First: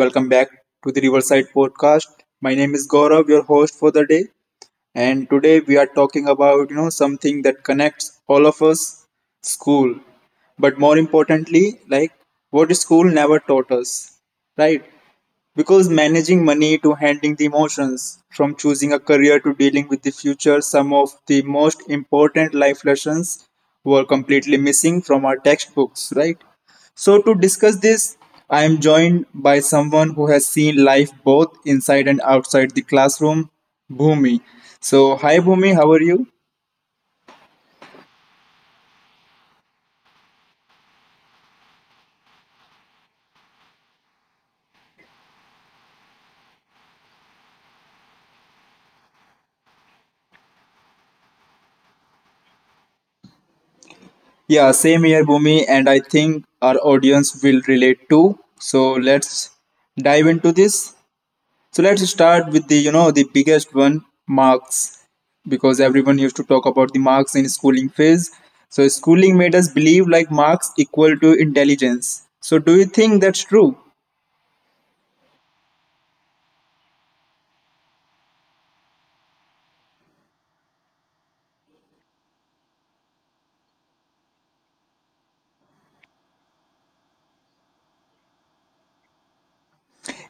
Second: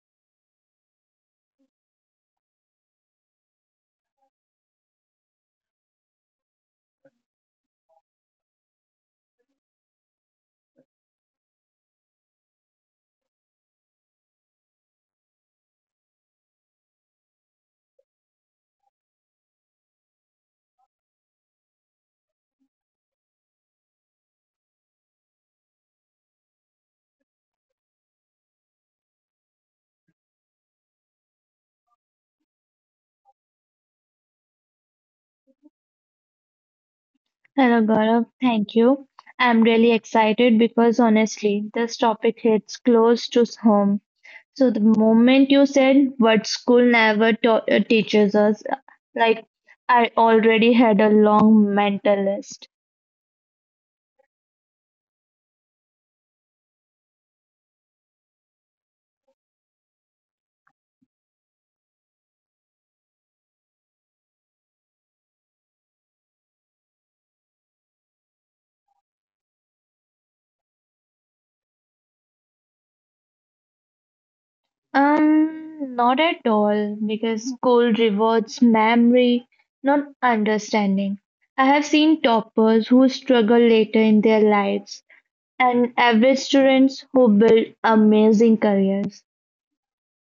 welcome back to the Riverside Podcast. My name is Gaurav, your host for the day, and today we are talking about something that connects all of us, school. But more importantly, like what school never taught us, right? Because managing money to handling the emotions, from choosing a career to dealing with the future, some of the most important life lessons were completely missing from our textbooks, right? So, to discuss this, I am joined by someone who has seen life both inside and outside the classroom, Bhumi. So, hi Bhumi, how are you? Hello, Gaurav. Thank you. I'm really excited because honestly, this topic hits close to home. So, the moment you said what school never teaches us, like I already had a long mental list. Yeah, same here, Bhumi, and I think our audience will relate too. So, let's dive into this. So let's start with the the biggest one, marks, because everyone used to talk about the marks in schooling phase. So schooling made us believe like marks equal to intelligence. So do you think that's true? Not at all, because school rewards memory, not understanding. I have seen toppers who struggle later in their lives and average students who build amazing careers.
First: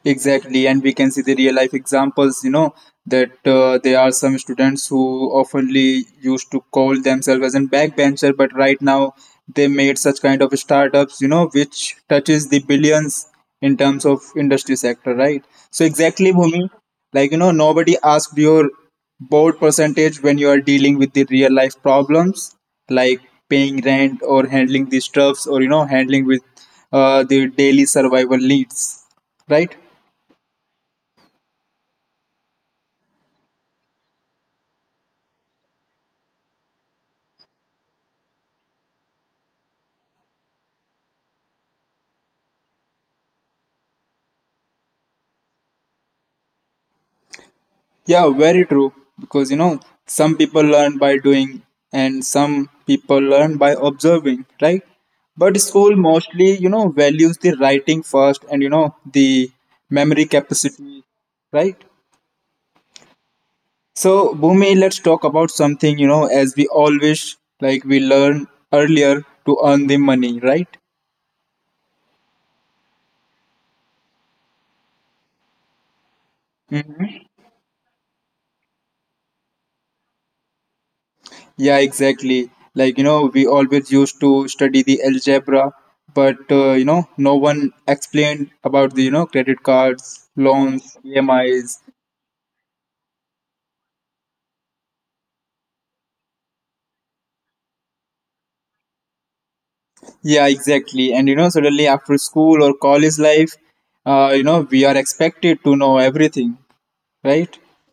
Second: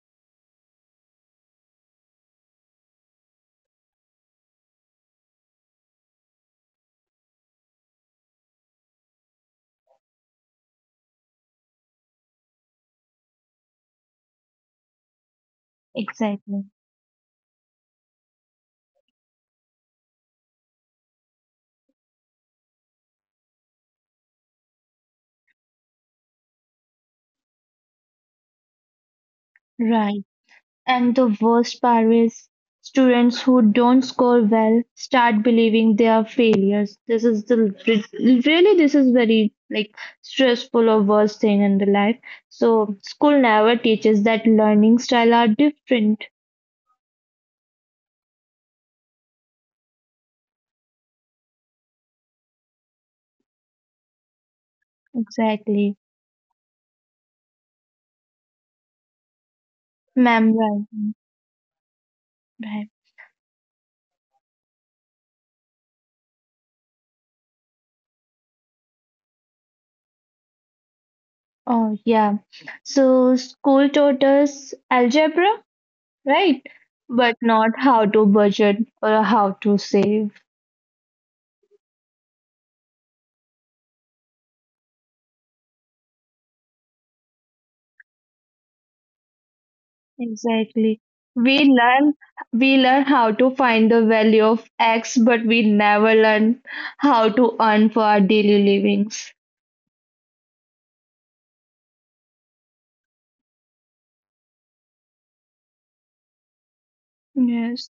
Exactly, and we can see the real life examples, you know, that there are some students who oftenly used to call themselves as a backbencher, but right now they made such kind of startups, you know, which touches the billions in terms of industry sector, right? So exactly, Exactly. Bhumi, like, you know, nobody asked your board percentage when you are dealing with the real life problems, like paying rent or handling the stuffs or, you know, handling with the daily survival needs, right? Right. And the worst part is students who don't score well start believing they are failures. This is the really this is very stressful or worst thing in the life. So school never teaches that learning style are different. Yeah, very true. Because you know, some people learn by doing and some people learn by observing, right? But Exactly. school mostly, you know, values the writing first and you know, the memory capacity, Memorizing. right? Right. Right. So, Bhumi, let's talk about something, you know, as we all wish, like we learn earlier to earn the money, right? Oh yeah. So school taught us algebra, right? Mhm. But not how to budget or how to save. Yeah, exactly. Like, you know, we always used to study the algebra, but, you know, no one explained about the, you know, credit cards, loans, Exactly. We EMIs. learn we learn how to find the value of X, but we never learn how to earn for our daily livings. Yeah, exactly. And, you know, suddenly after school or college life, you know, we are expected to know everything, right? Yes.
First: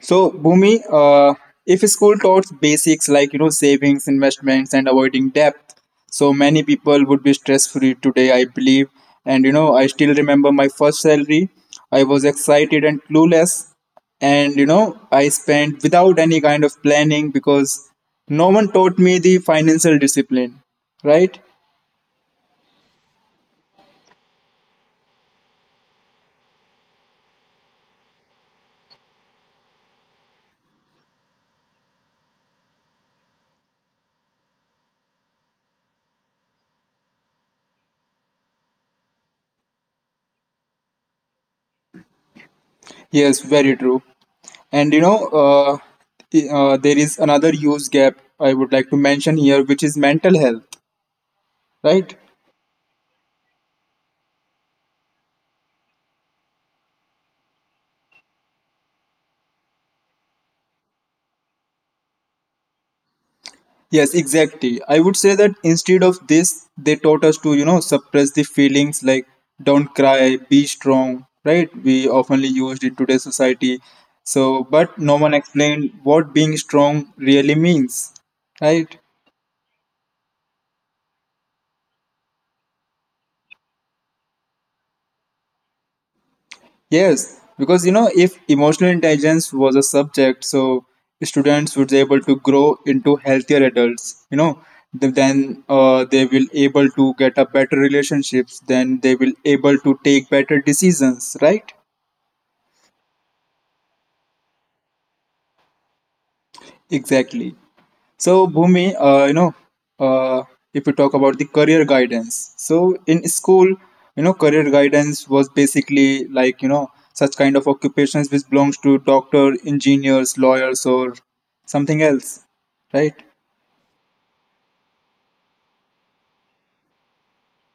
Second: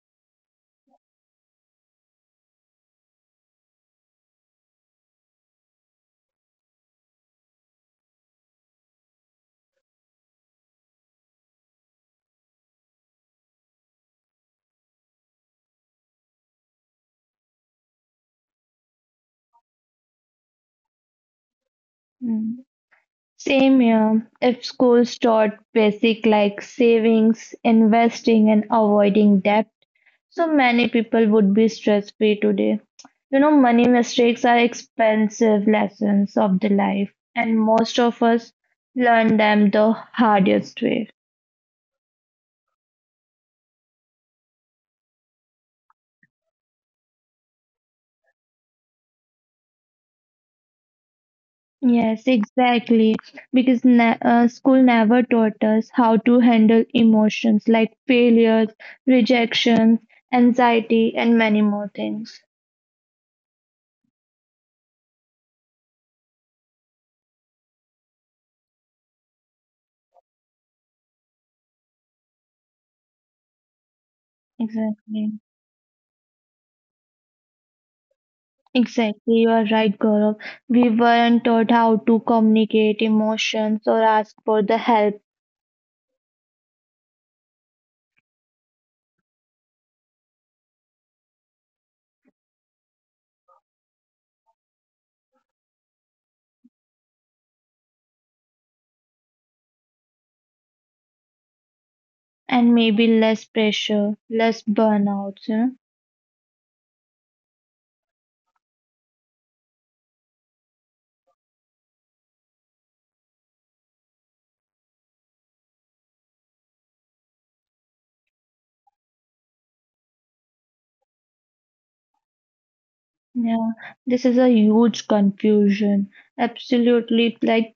So, Bhumi, if school taught basics like you know savings, investments, and avoiding debt, so many people would be stress-free today, I believe. And you know, I still remember my first salary. I was excited and clueless, and you know, I spent without any kind of planning because no one taught me the financial discipline. Right? Mm, same here. If schools taught basic like savings, investing, and avoiding debt, so many people would be stress free today. You know, money mistakes are expensive lessons of the life, and most of us learn them the hardest way. Yes, very true. And you know, there is another use gap I would like to mention here, which is mental health, right? Yes, exactly. Because ne school never taught us how to handle emotions like failures, rejections, anxiety, and many more things. Yes, exactly. I would say that instead of this, they taught us to, you know, suppress the feelings like don't cry, be strong, right? We oftenly used in today's society. So, but no Exactly. one explained what being strong really means, right? Exactly. You are right, Gaurav. We weren't taught how to communicate emotions or ask for the help, Yes, because you know, if emotional intelligence was a subject, so students would be able to grow into healthier adults. You know, then they will able to get a better relationships. Then they will able to take better decisions. Right? and maybe less pressure, less burnouts, you know? Exactly. So, Bhumi, uh, if you talk about the career guidance, so in school, you know, career guidance was basically like you know such kind of occupations which belongs to doctor, engineers, lawyers, or something else, right? Yeah, this is a huge confusion. Absolutely, like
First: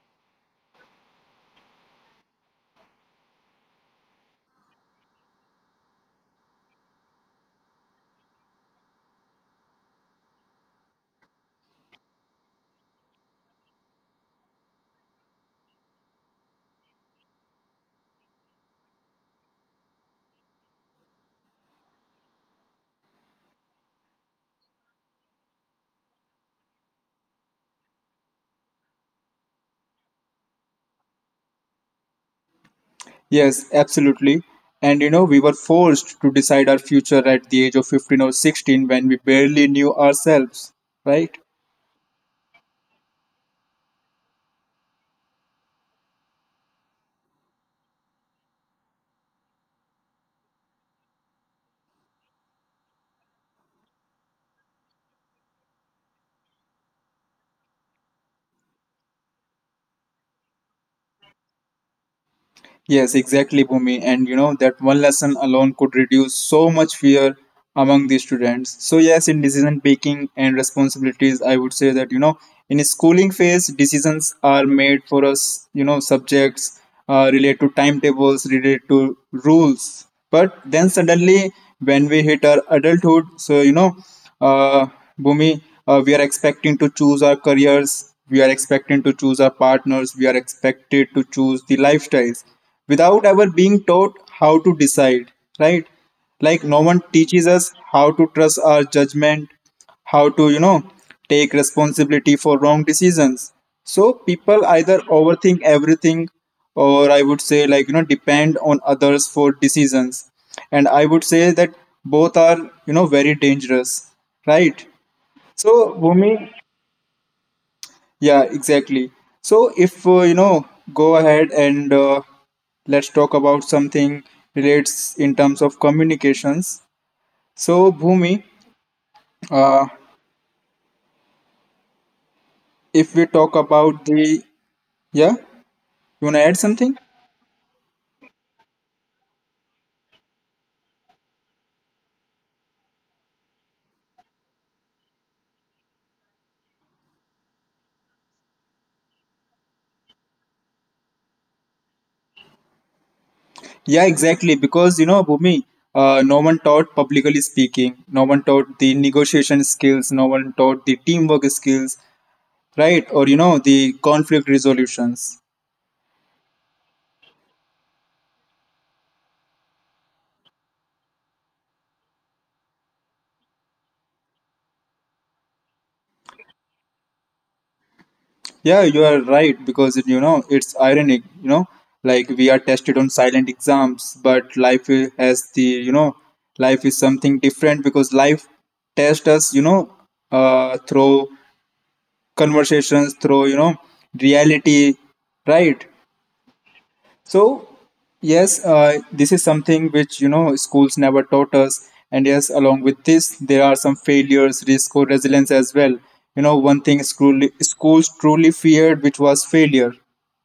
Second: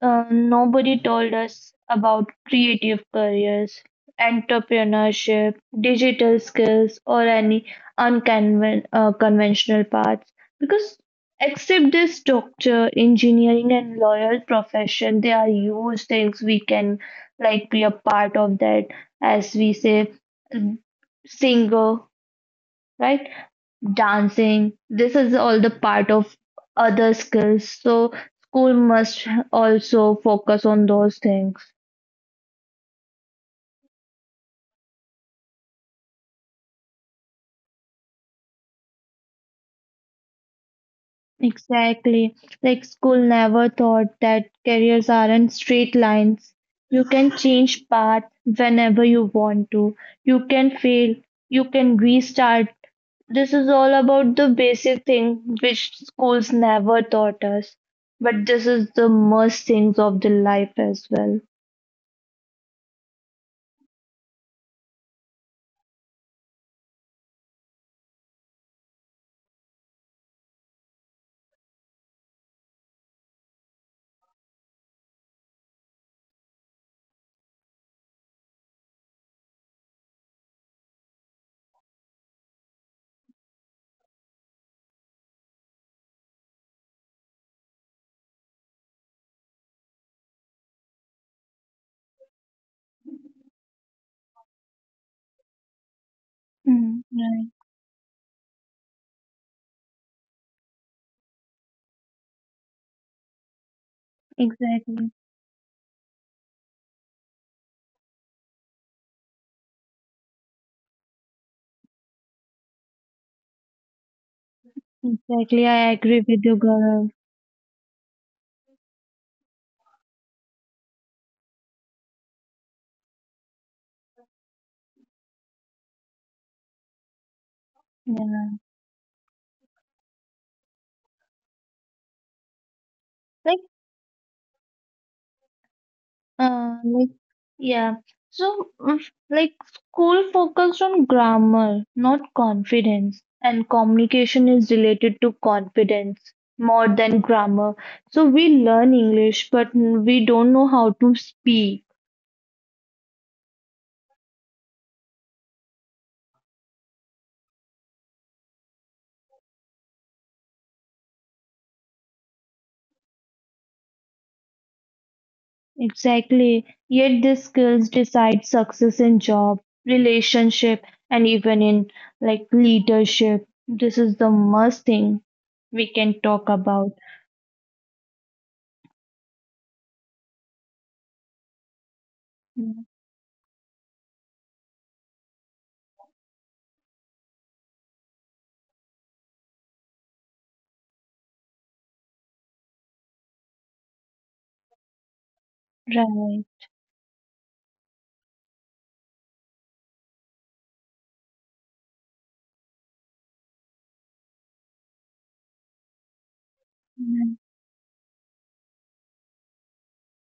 Uh, nobody told us about creative careers, entrepreneurship, digital skills, or any unconven conventional paths. Because except this doctor, engineering, and lawyer profession, they are huge things we can like be a part of that, as we say, mm, singer, right? Dancing. This is all the part of other skills. So school must also focus on those things. Yes, absolutely. And you know, we were forced to decide our future at the age of 15 or 16 when we barely knew ourselves, right? Exactly. Like school never thought that careers aren't straight lines. You can change path whenever you want to. You can fail. You can restart. This is all about the basic thing which schools never taught us. But this is the most things of the life as well. Yes, exactly, Bhumi. And you know that one lesson alone could reduce so much fear among the students. So yes, in decision making and responsibilities, I would say that you know in schooling phase, decisions are made for us. You know, subjects relate to timetables, relate to rules. But then suddenly, when we hit our adulthood, so you know, uh, Bhumi, we are expecting to choose our careers. We are expecting to choose our partners. We are expected to choose the lifestyles without ever being taught how to decide, right? Like no one Mm, teaches right. us how to trust our judgment, how to, you know, take responsibility for wrong decisions. So people either Exactly, overthink everything or I would say like, you know, depend on others for decisions. And I would say that both are, you know, very dangerous, right? exactly. So, I agree with Bhumi, you, Gaurav. yeah, exactly. So if you know, go ahead and let's talk about something relates in terms of communications. So Bhumi, Yeah, uh, if we talk like, about the, yeah, you wanna add uh, something? like, yeah. So, mm, school focused on grammar, not confidence, and communication is related to confidence more than grammar. So we learn English, but we don't know how to speak. Yeah, exactly. Because you know, Bhumi, no one taught publicly speaking. No one taught the negotiation skills. No one taught the teamwork skills, right? Or you know, the conflict resolutions. Exactly. Yet these skills decide success in job, relationship, and even in like leadership. This is the must thing we can talk about. Yeah, you are right because it, you know it's ironic. You know, like we are Mm. tested on silent exams, but has the you know, life is something different because life tests us. You know, through conversations, through you know reality, right? Right. So yes, this is something which you know schools never taught us, and yes, along with this, there are some failures, risk, or resilience as well. You know, one thing school Mm. schools truly feared, which was failure,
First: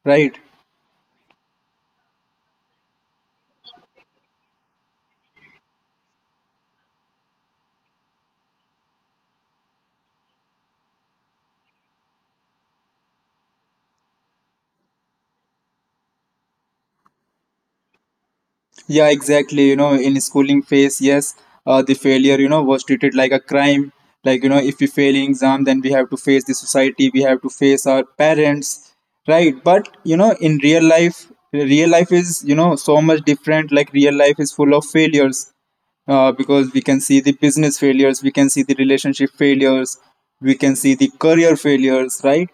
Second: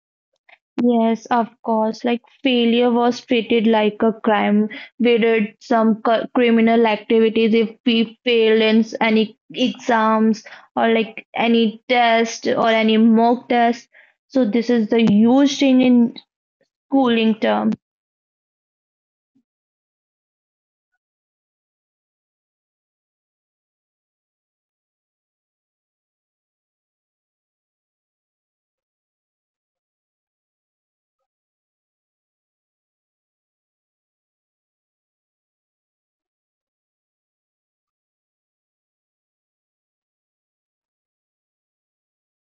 right? Yes, of course. Like failure was treated like a crime. We did some criminal activities if we failed in any exams or like any test or any mock test. So this is the huge change in schooling term, Yeah, exactly. You know, in schooling phase, yes, the failure, you know, was treated like a crime. Like, you know, if we fail in exam, then we have to face the society, we have to face our parents, right? But, you know, in real life is, you know, so much different. Like, real life is full of failures, because we can see the business failures, we can see the relationship failures, we can see the career failures, right?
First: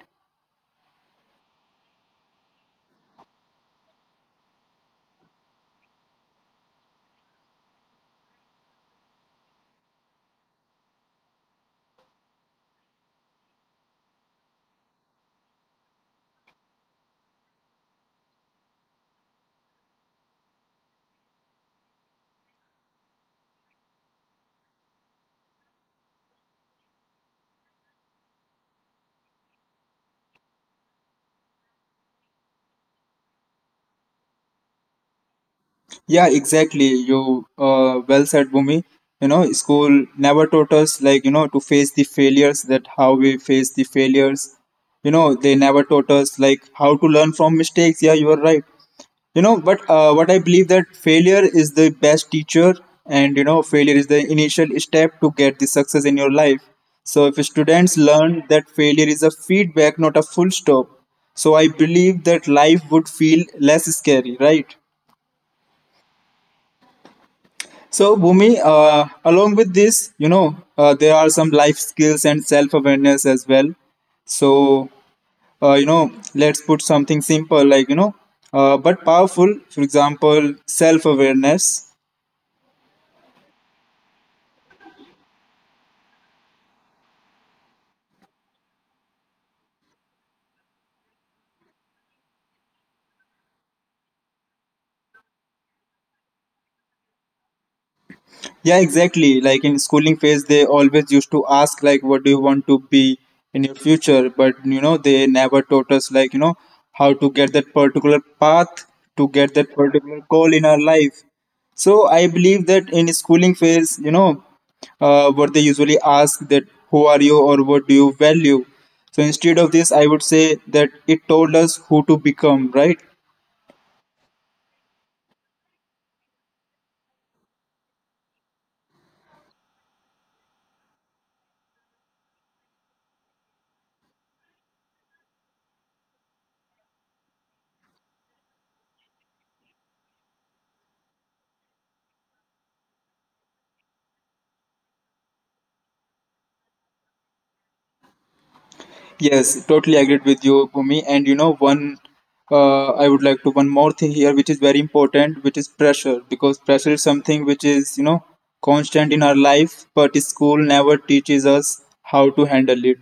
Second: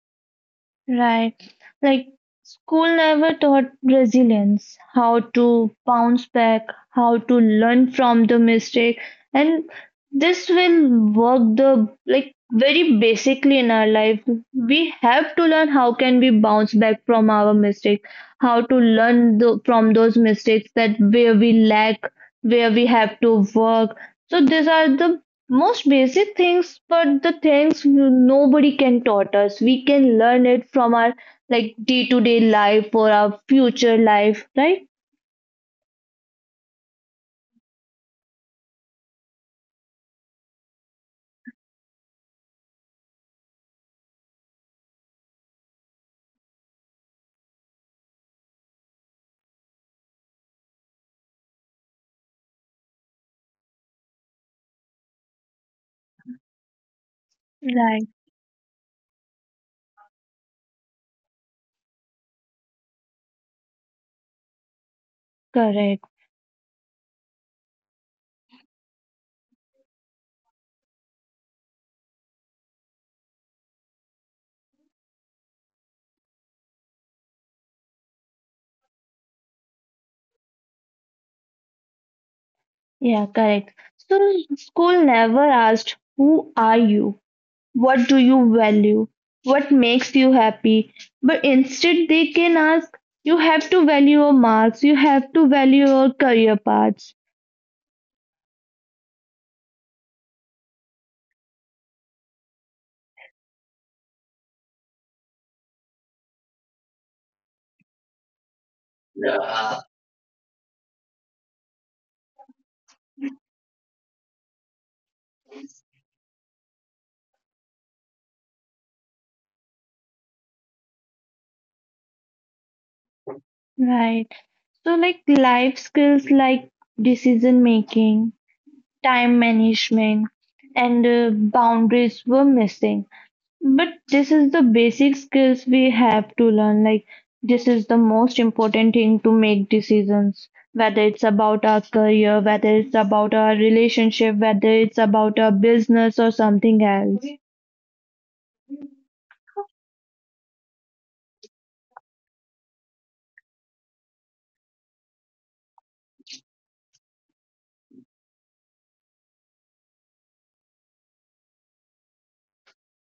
right? Like school never taught resilience, how to bounce back, how to learn from the mistake, and this will work the like very basically in our life. We have to learn how can we bounce back from our mistake, how to learn the, from those mistakes that where we lack, where we have to work. So these are the most basic things, but the things nobody can taught us. We can learn it from our like day-to-day life or our future life, right? Yeah, exactly. You Well said, Bhumi. You know, school never taught us like you know to face the failures. That how we face the failures. You know, they never taught us like how to learn from mistakes. Yeah, you are right. You know, but what I believe that failure is the best teacher, and you know, failure is the initial step to get the success in your life. So if students Right. learn that failure is a feedback, not a full stop, so I believe that life would feel less scary, right? Correct. So, Bhumi, along with this, you know, there are some life skills and self awareness as well. So, you know, let's put something simple like, you know, but powerful, for example, self awareness. Yeah, correct. So school never asked, who are you? What do you value? What makes you happy? But instead they can ask, you have to value your marks, you have to value your career paths. Yeah, exactly, like in schooling phase they always used to ask like what do you want to be in your future, but you know they never taught us like you know how to get that particular path, to get that particular goal in our life. So I believe that in schooling phase, you know, what they usually ask that who are you or what do you value. So instead of this I would say that it told us who to become, right? Right. So like life skills like decision making, time management, and boundaries were missing. But this is the basic skills we have to learn. Like, this is the most important thing to make decisions, whether it's about our career, whether it's about our relationship, whether it's about our business or something else. Yes, totally agreed with you, Bhumi. And you know, one I would like to one more thing here, which is very important, which is pressure, because pressure is something which is you know constant in our life, but school never teaches us how to handle it,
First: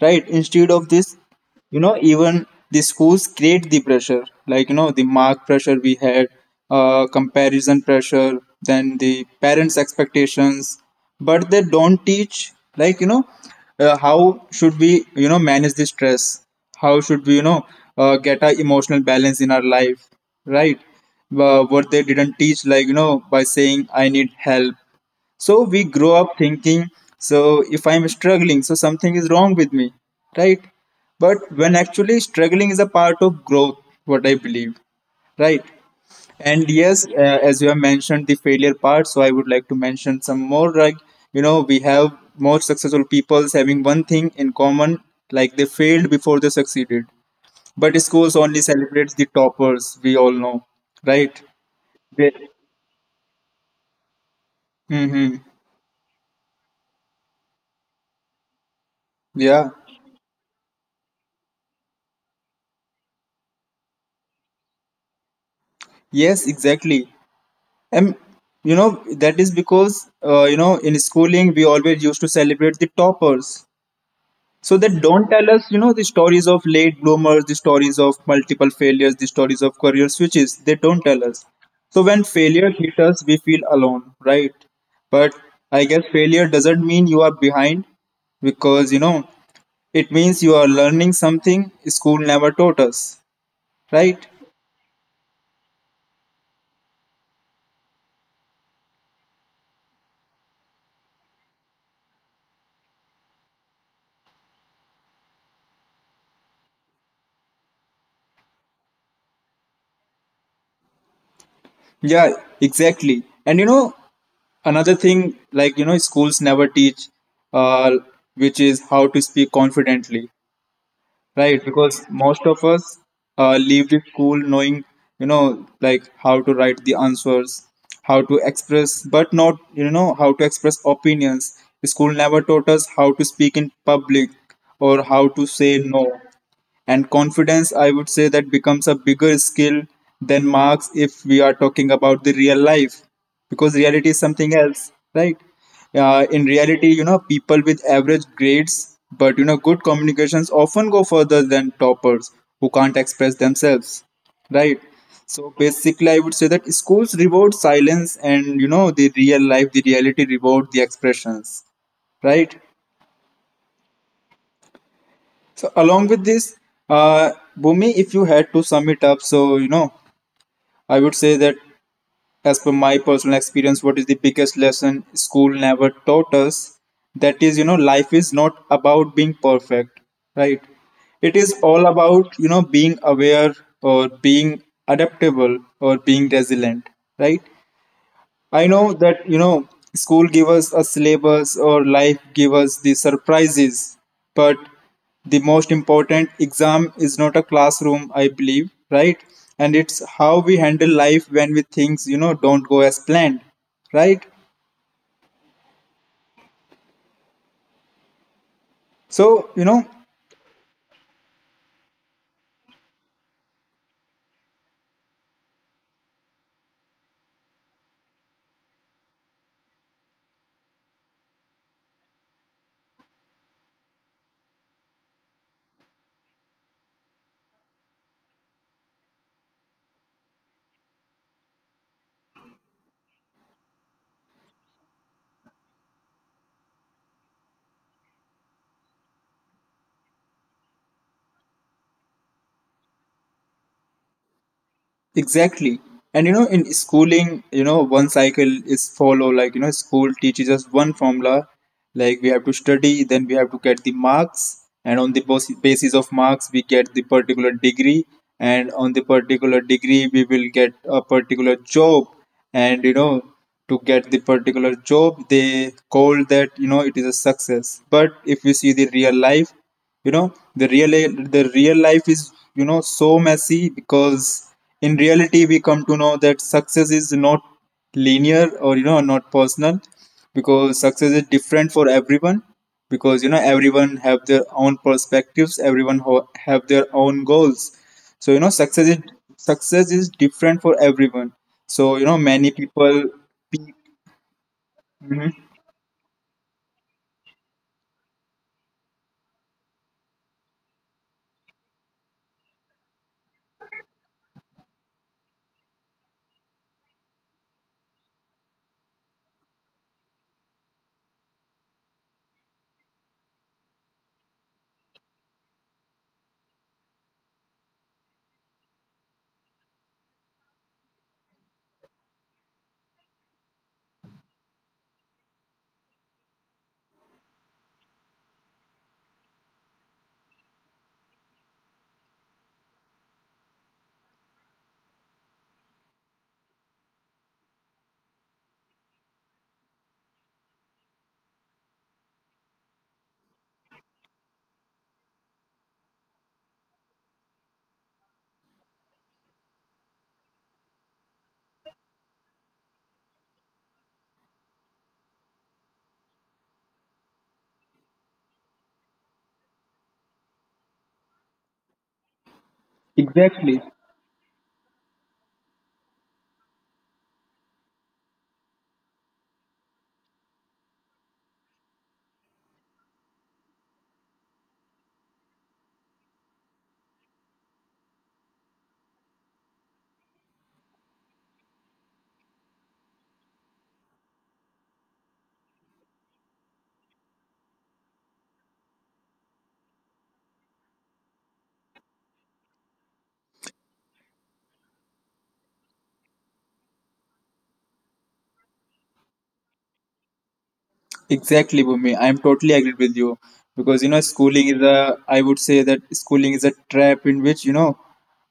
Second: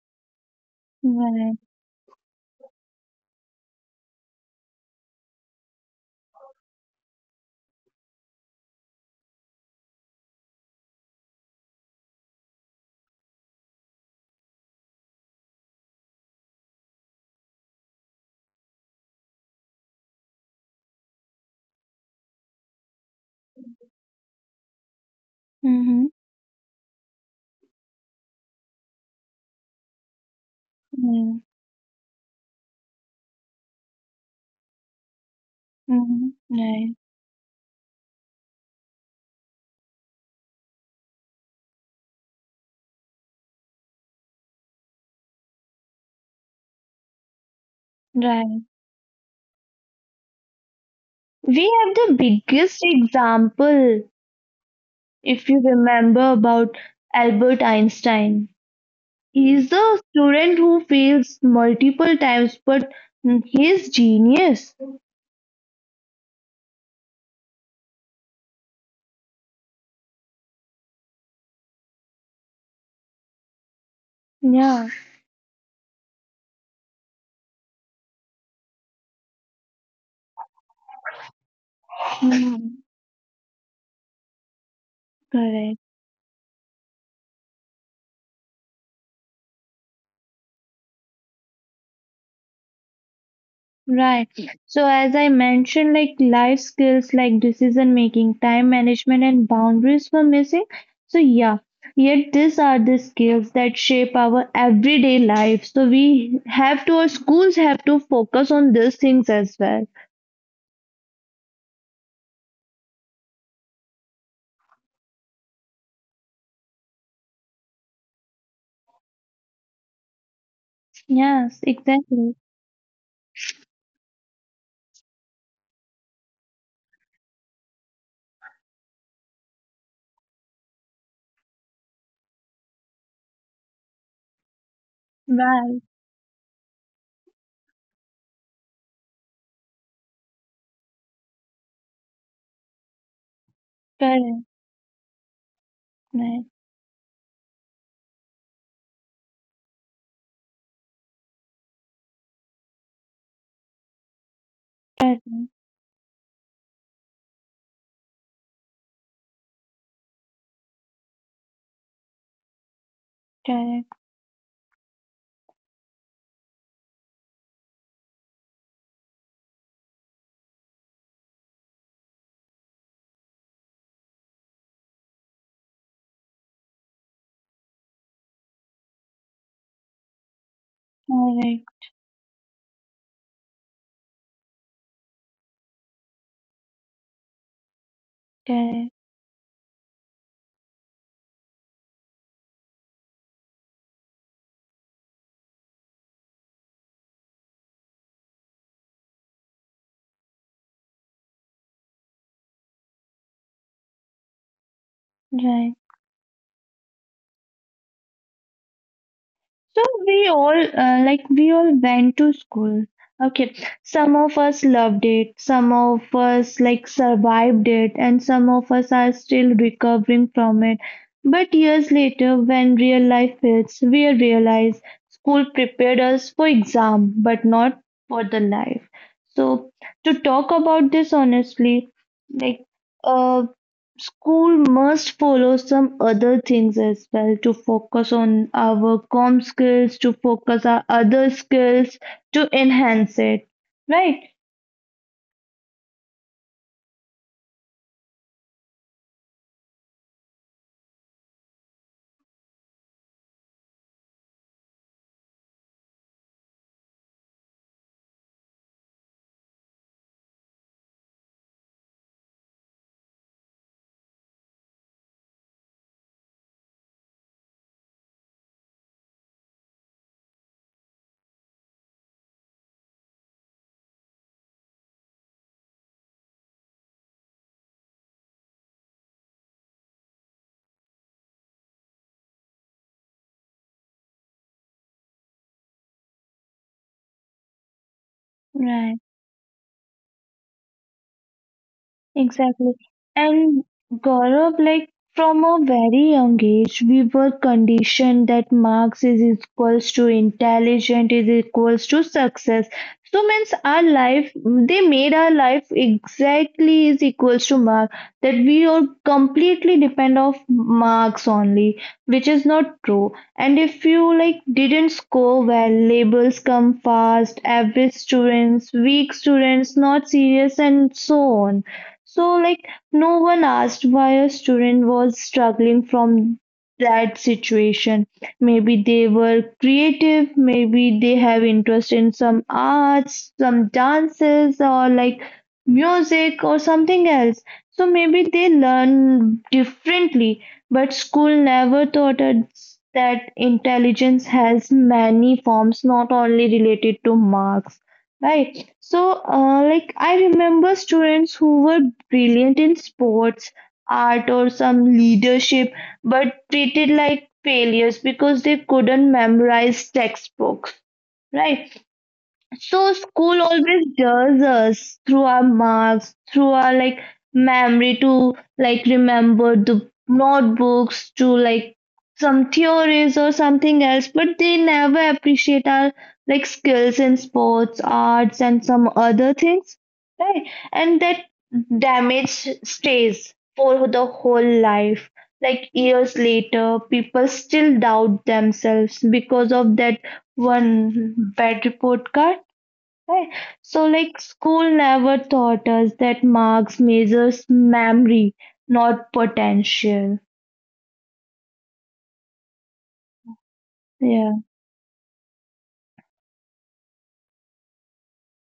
right? Instead of this, Right. you know even the schools create the pressure like you know the mark pressure we had, comparison pressure, then the parents expectations, but they don't teach like you know how should we you know manage the stress, how should we you know get a emotional balance in our life, right? What they didn't teach like you know by saying I need help, so we Mm-hmm. grow up thinking, so if I'm struggling, so something is wrong with me, right? Yeah. But when actually struggling is a part of growth, what I believe, right? Mm-hmm. And Right. yes, as you have mentioned the failure part, so I would like to mention some more. Like you know, we have more successful peoples having one thing in common, like they failed before they succeeded. But schools only Right. celebrates the toppers, we all know, right? We have the They, biggest example, mm-hmm. if you remember, about Albert Einstein. He is Yeah. the student who fails multiple times, but he's genius. Yes, exactly. And you know that is because you know in schooling we always used to celebrate the toppers. So they Yeah. don't tell us you know the stories of late bloomers, the stories of multiple failures, the stories of career switches. They don't tell us. So when failure Mhm. hits us, we feel alone, right? But Correct. I guess failure doesn't mean you are behind because it means you are learning something school never taught us, right? Right. So as I mentioned, like life skills like decision making, time management, and boundaries were missing. So yeah, yet these are the skills that shape our everyday life. So we have to, our schools have to focus on these things as well. Yeah, exactly. And another thing like schools never teach uh, which is how to speak confidently, Yes, right? Because exactly. most of us leave the school knowing like how to write the answers, how to express, but not how to express opinions. The school never taught us how to speak in public or how to say Right. no. And confidence, I would say that becomes a bigger skill than marks if we are talking about the real life, because reality is Correct. something else, right? In Right. reality, people with average grades but good communications often go further than toppers who can't express themselves, right? Correct. So basically I would say that schools reward silence, and the real life, the reality reward the expressions, right? Correct. So along with this, uh, Bhumi, if you had to sum it up, so I would say that as per my personal experience, what is the biggest lesson school never taught us? That is, life is not about being perfect, right? It is Correct. all about being aware or being adaptable or being resilient, right? I Correct, know that school give us a syllabus or life give us the surprises, but the most important exam is not a classroom, I believe, right? And it's how we handle life when we things don't go as planned, right? right. So So we all we all went to school. Okay, some of us loved it, some of us like survived it, and some of us are still recovering from it. But years later, when real life hits, we realize school prepared us for exam, but not for the life. So to talk about this honestly, like uh, school must follow some other things as well to focus on our com skills, to focus our other skills, to enhance it. Right? exactly. And in schooling, one cycle is follow, like, school teaches us one formula, like we have to study, then we have to get the marks, and on the basis of marks, we get the particular degree, and on the particular degree, we will get a particular job. And to get the particular job, they call that, it is a success. But if you see the real life, you know the real the real life is so messy, because in reality we come to know that success is not linear or not personal, because success is different for everyone, because everyone have their own perspectives, everyone have their own goals. So Right. Success is different for everyone. So many Exactly. people And Gaurav, like from mhm, a very young age, we were conditioned that marks is equals to intelligent is equals to success. So means our life, they made our life exactly is equals to mark that we are completely depend of marks only, which is not true. And if you like didn't score well, labels come fast, average students, weak students, not serious, and so on. So, like, no one asked why a student was struggling from that situation. Maybe they were creative, maybe they have interest in some arts, some dances, or like music or something else. So, maybe they learn differently, but school never taught us that intelligence has many forms, not only related to marks, right? So, I remember students who were brilliant in sports, art, or some leadership, but treated like failures because they couldn't memorize textbooks, right? So school exactly. always does us through our marks, through our like memory to like remember the notebooks to like some theories or something else, but they never appreciate our like skills in sports, arts and some other things. Right. And that damage stays for the whole life. Like years later, people still doubt themselves because of that one bad report card. Right. So, like, school never taught us that marks measures memory, not potential. Exactly, Bhumi. I'm totally agreed with you because Yeah. schooling is a. I would say that schooling is a trap in which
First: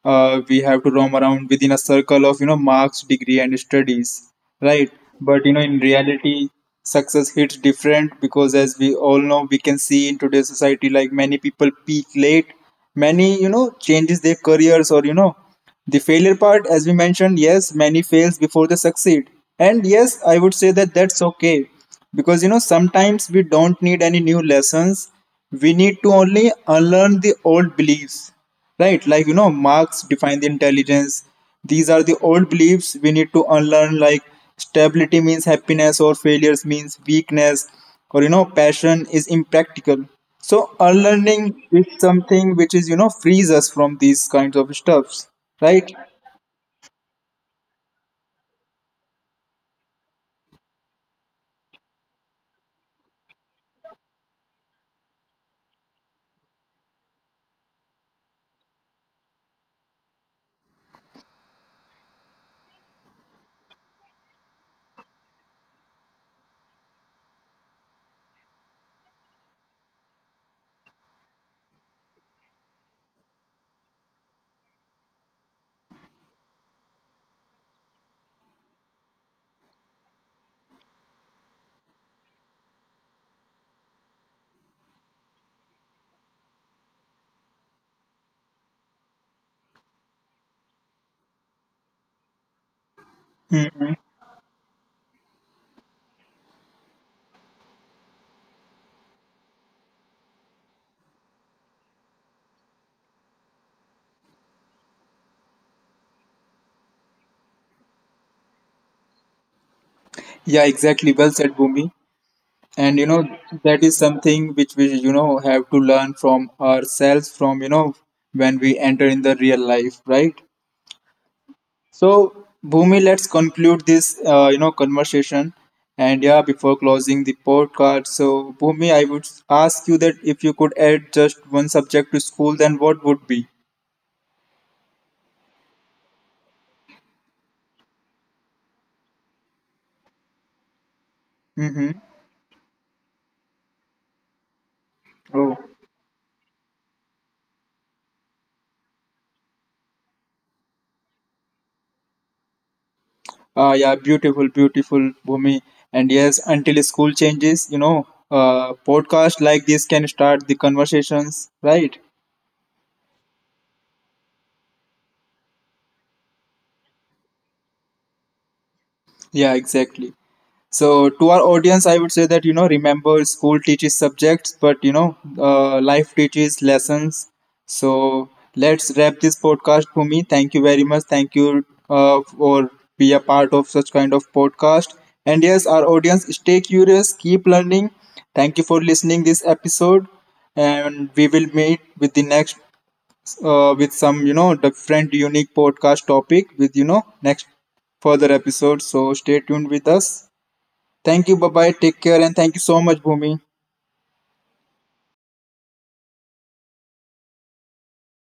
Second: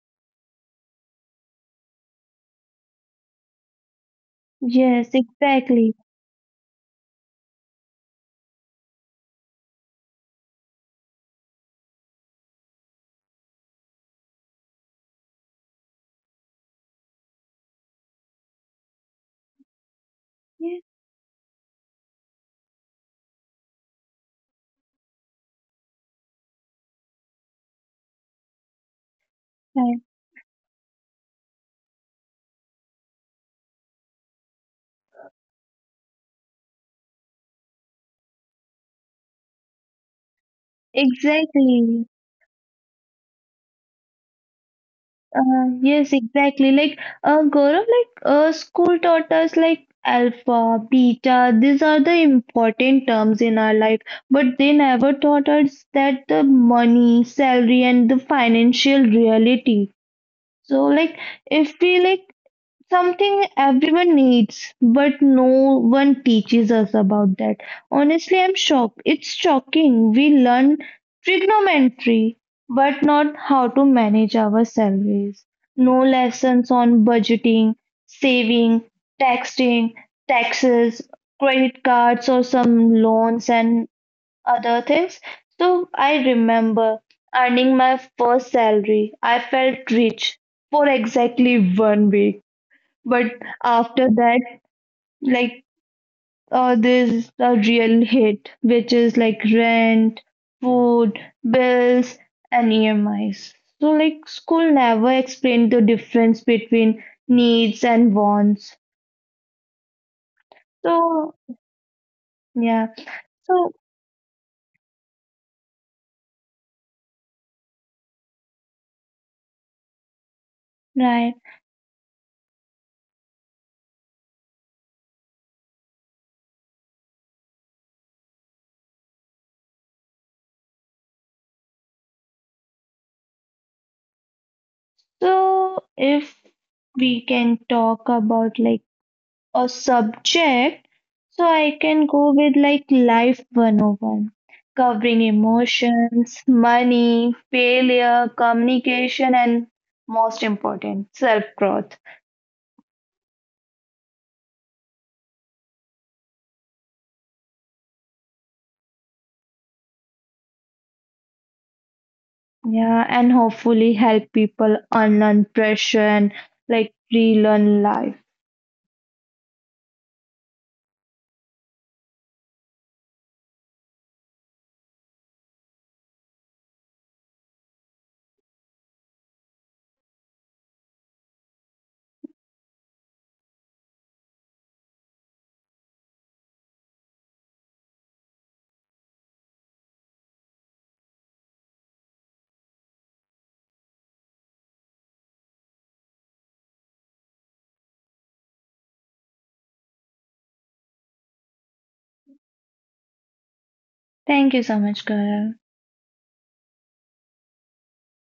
we have to roam around within a circle of marks, degree, and studies, right? Yes, But in exactly. reality, success hits different because, as we all know, we can see in today's society like many people peak late, many changes their careers or the failure part, as we mentioned, yes, many fails before they succeed. And yes, I would say Yes, that that's okay. Because, sometimes we don't need any new lessons. We need to only unlearn the old beliefs, right? Like, right. marks define the intelligence, these are the old beliefs we need to unlearn, like stability means happiness, or failures means weakness, or passion is impractical. So, unlearning is Exactly. something which is frees us from these kinds of stuffs, right? Yes, exactly. Gaurav, school taught us like alpha, beta. These are the important terms in our life, but they never taught us that the money, salary, and the financial reality. So, like, if we like something everyone needs, but no one teaches us about that. Honestly, I'm shocked. It's shocking. We learn trigonometry, but not how to manage our salaries. No lessons on budgeting, saving, taxing, taxes, credit cards, or some loans and other things. So I remember earning my first salary. I felt rich for exactly 1 week. But after that, like there's the real hit, which is like rent, food, bills, and EMIs. So like school never explained the difference between needs and wants. Yeah, exactly. Well So said, Bhumi. yeah, And so that is something which we have to learn from ourselves, from when we enter in the real life, right? right. So, Bhumi, let's conclude this, conversation. And yeah, before closing the podcast, so Bhumi, I would ask you that if you could add just one subject to school, then what would be? So if we can talk about like a subject, so I Mm-hmm. can go with like Life 101, covering Oh, emotions, money, failure, communication, and most important, self growth. Yeah, beautiful, beautiful, Bhumi. And yes, until school changes, podcast like this can start the conversations, right? Yeah, and hopefully help people unlearn pressure and like relearn life. Yeah, exactly. So to our audience, I would say that remember school teaches subjects, but life teaches lessons. So let's wrap this podcast, Bhumi. Thank you very much. Thank you for be a part of such kind of podcast. And yes, our audience, stay curious, keep learning. Thank you for listening this episode, and we will meet with the next with some different unique podcast topic with next further episode. So stay tuned with us. Thank you. Bye bye. Take care. And thank you so much, Bhumi. Thank you so much, Gaurav.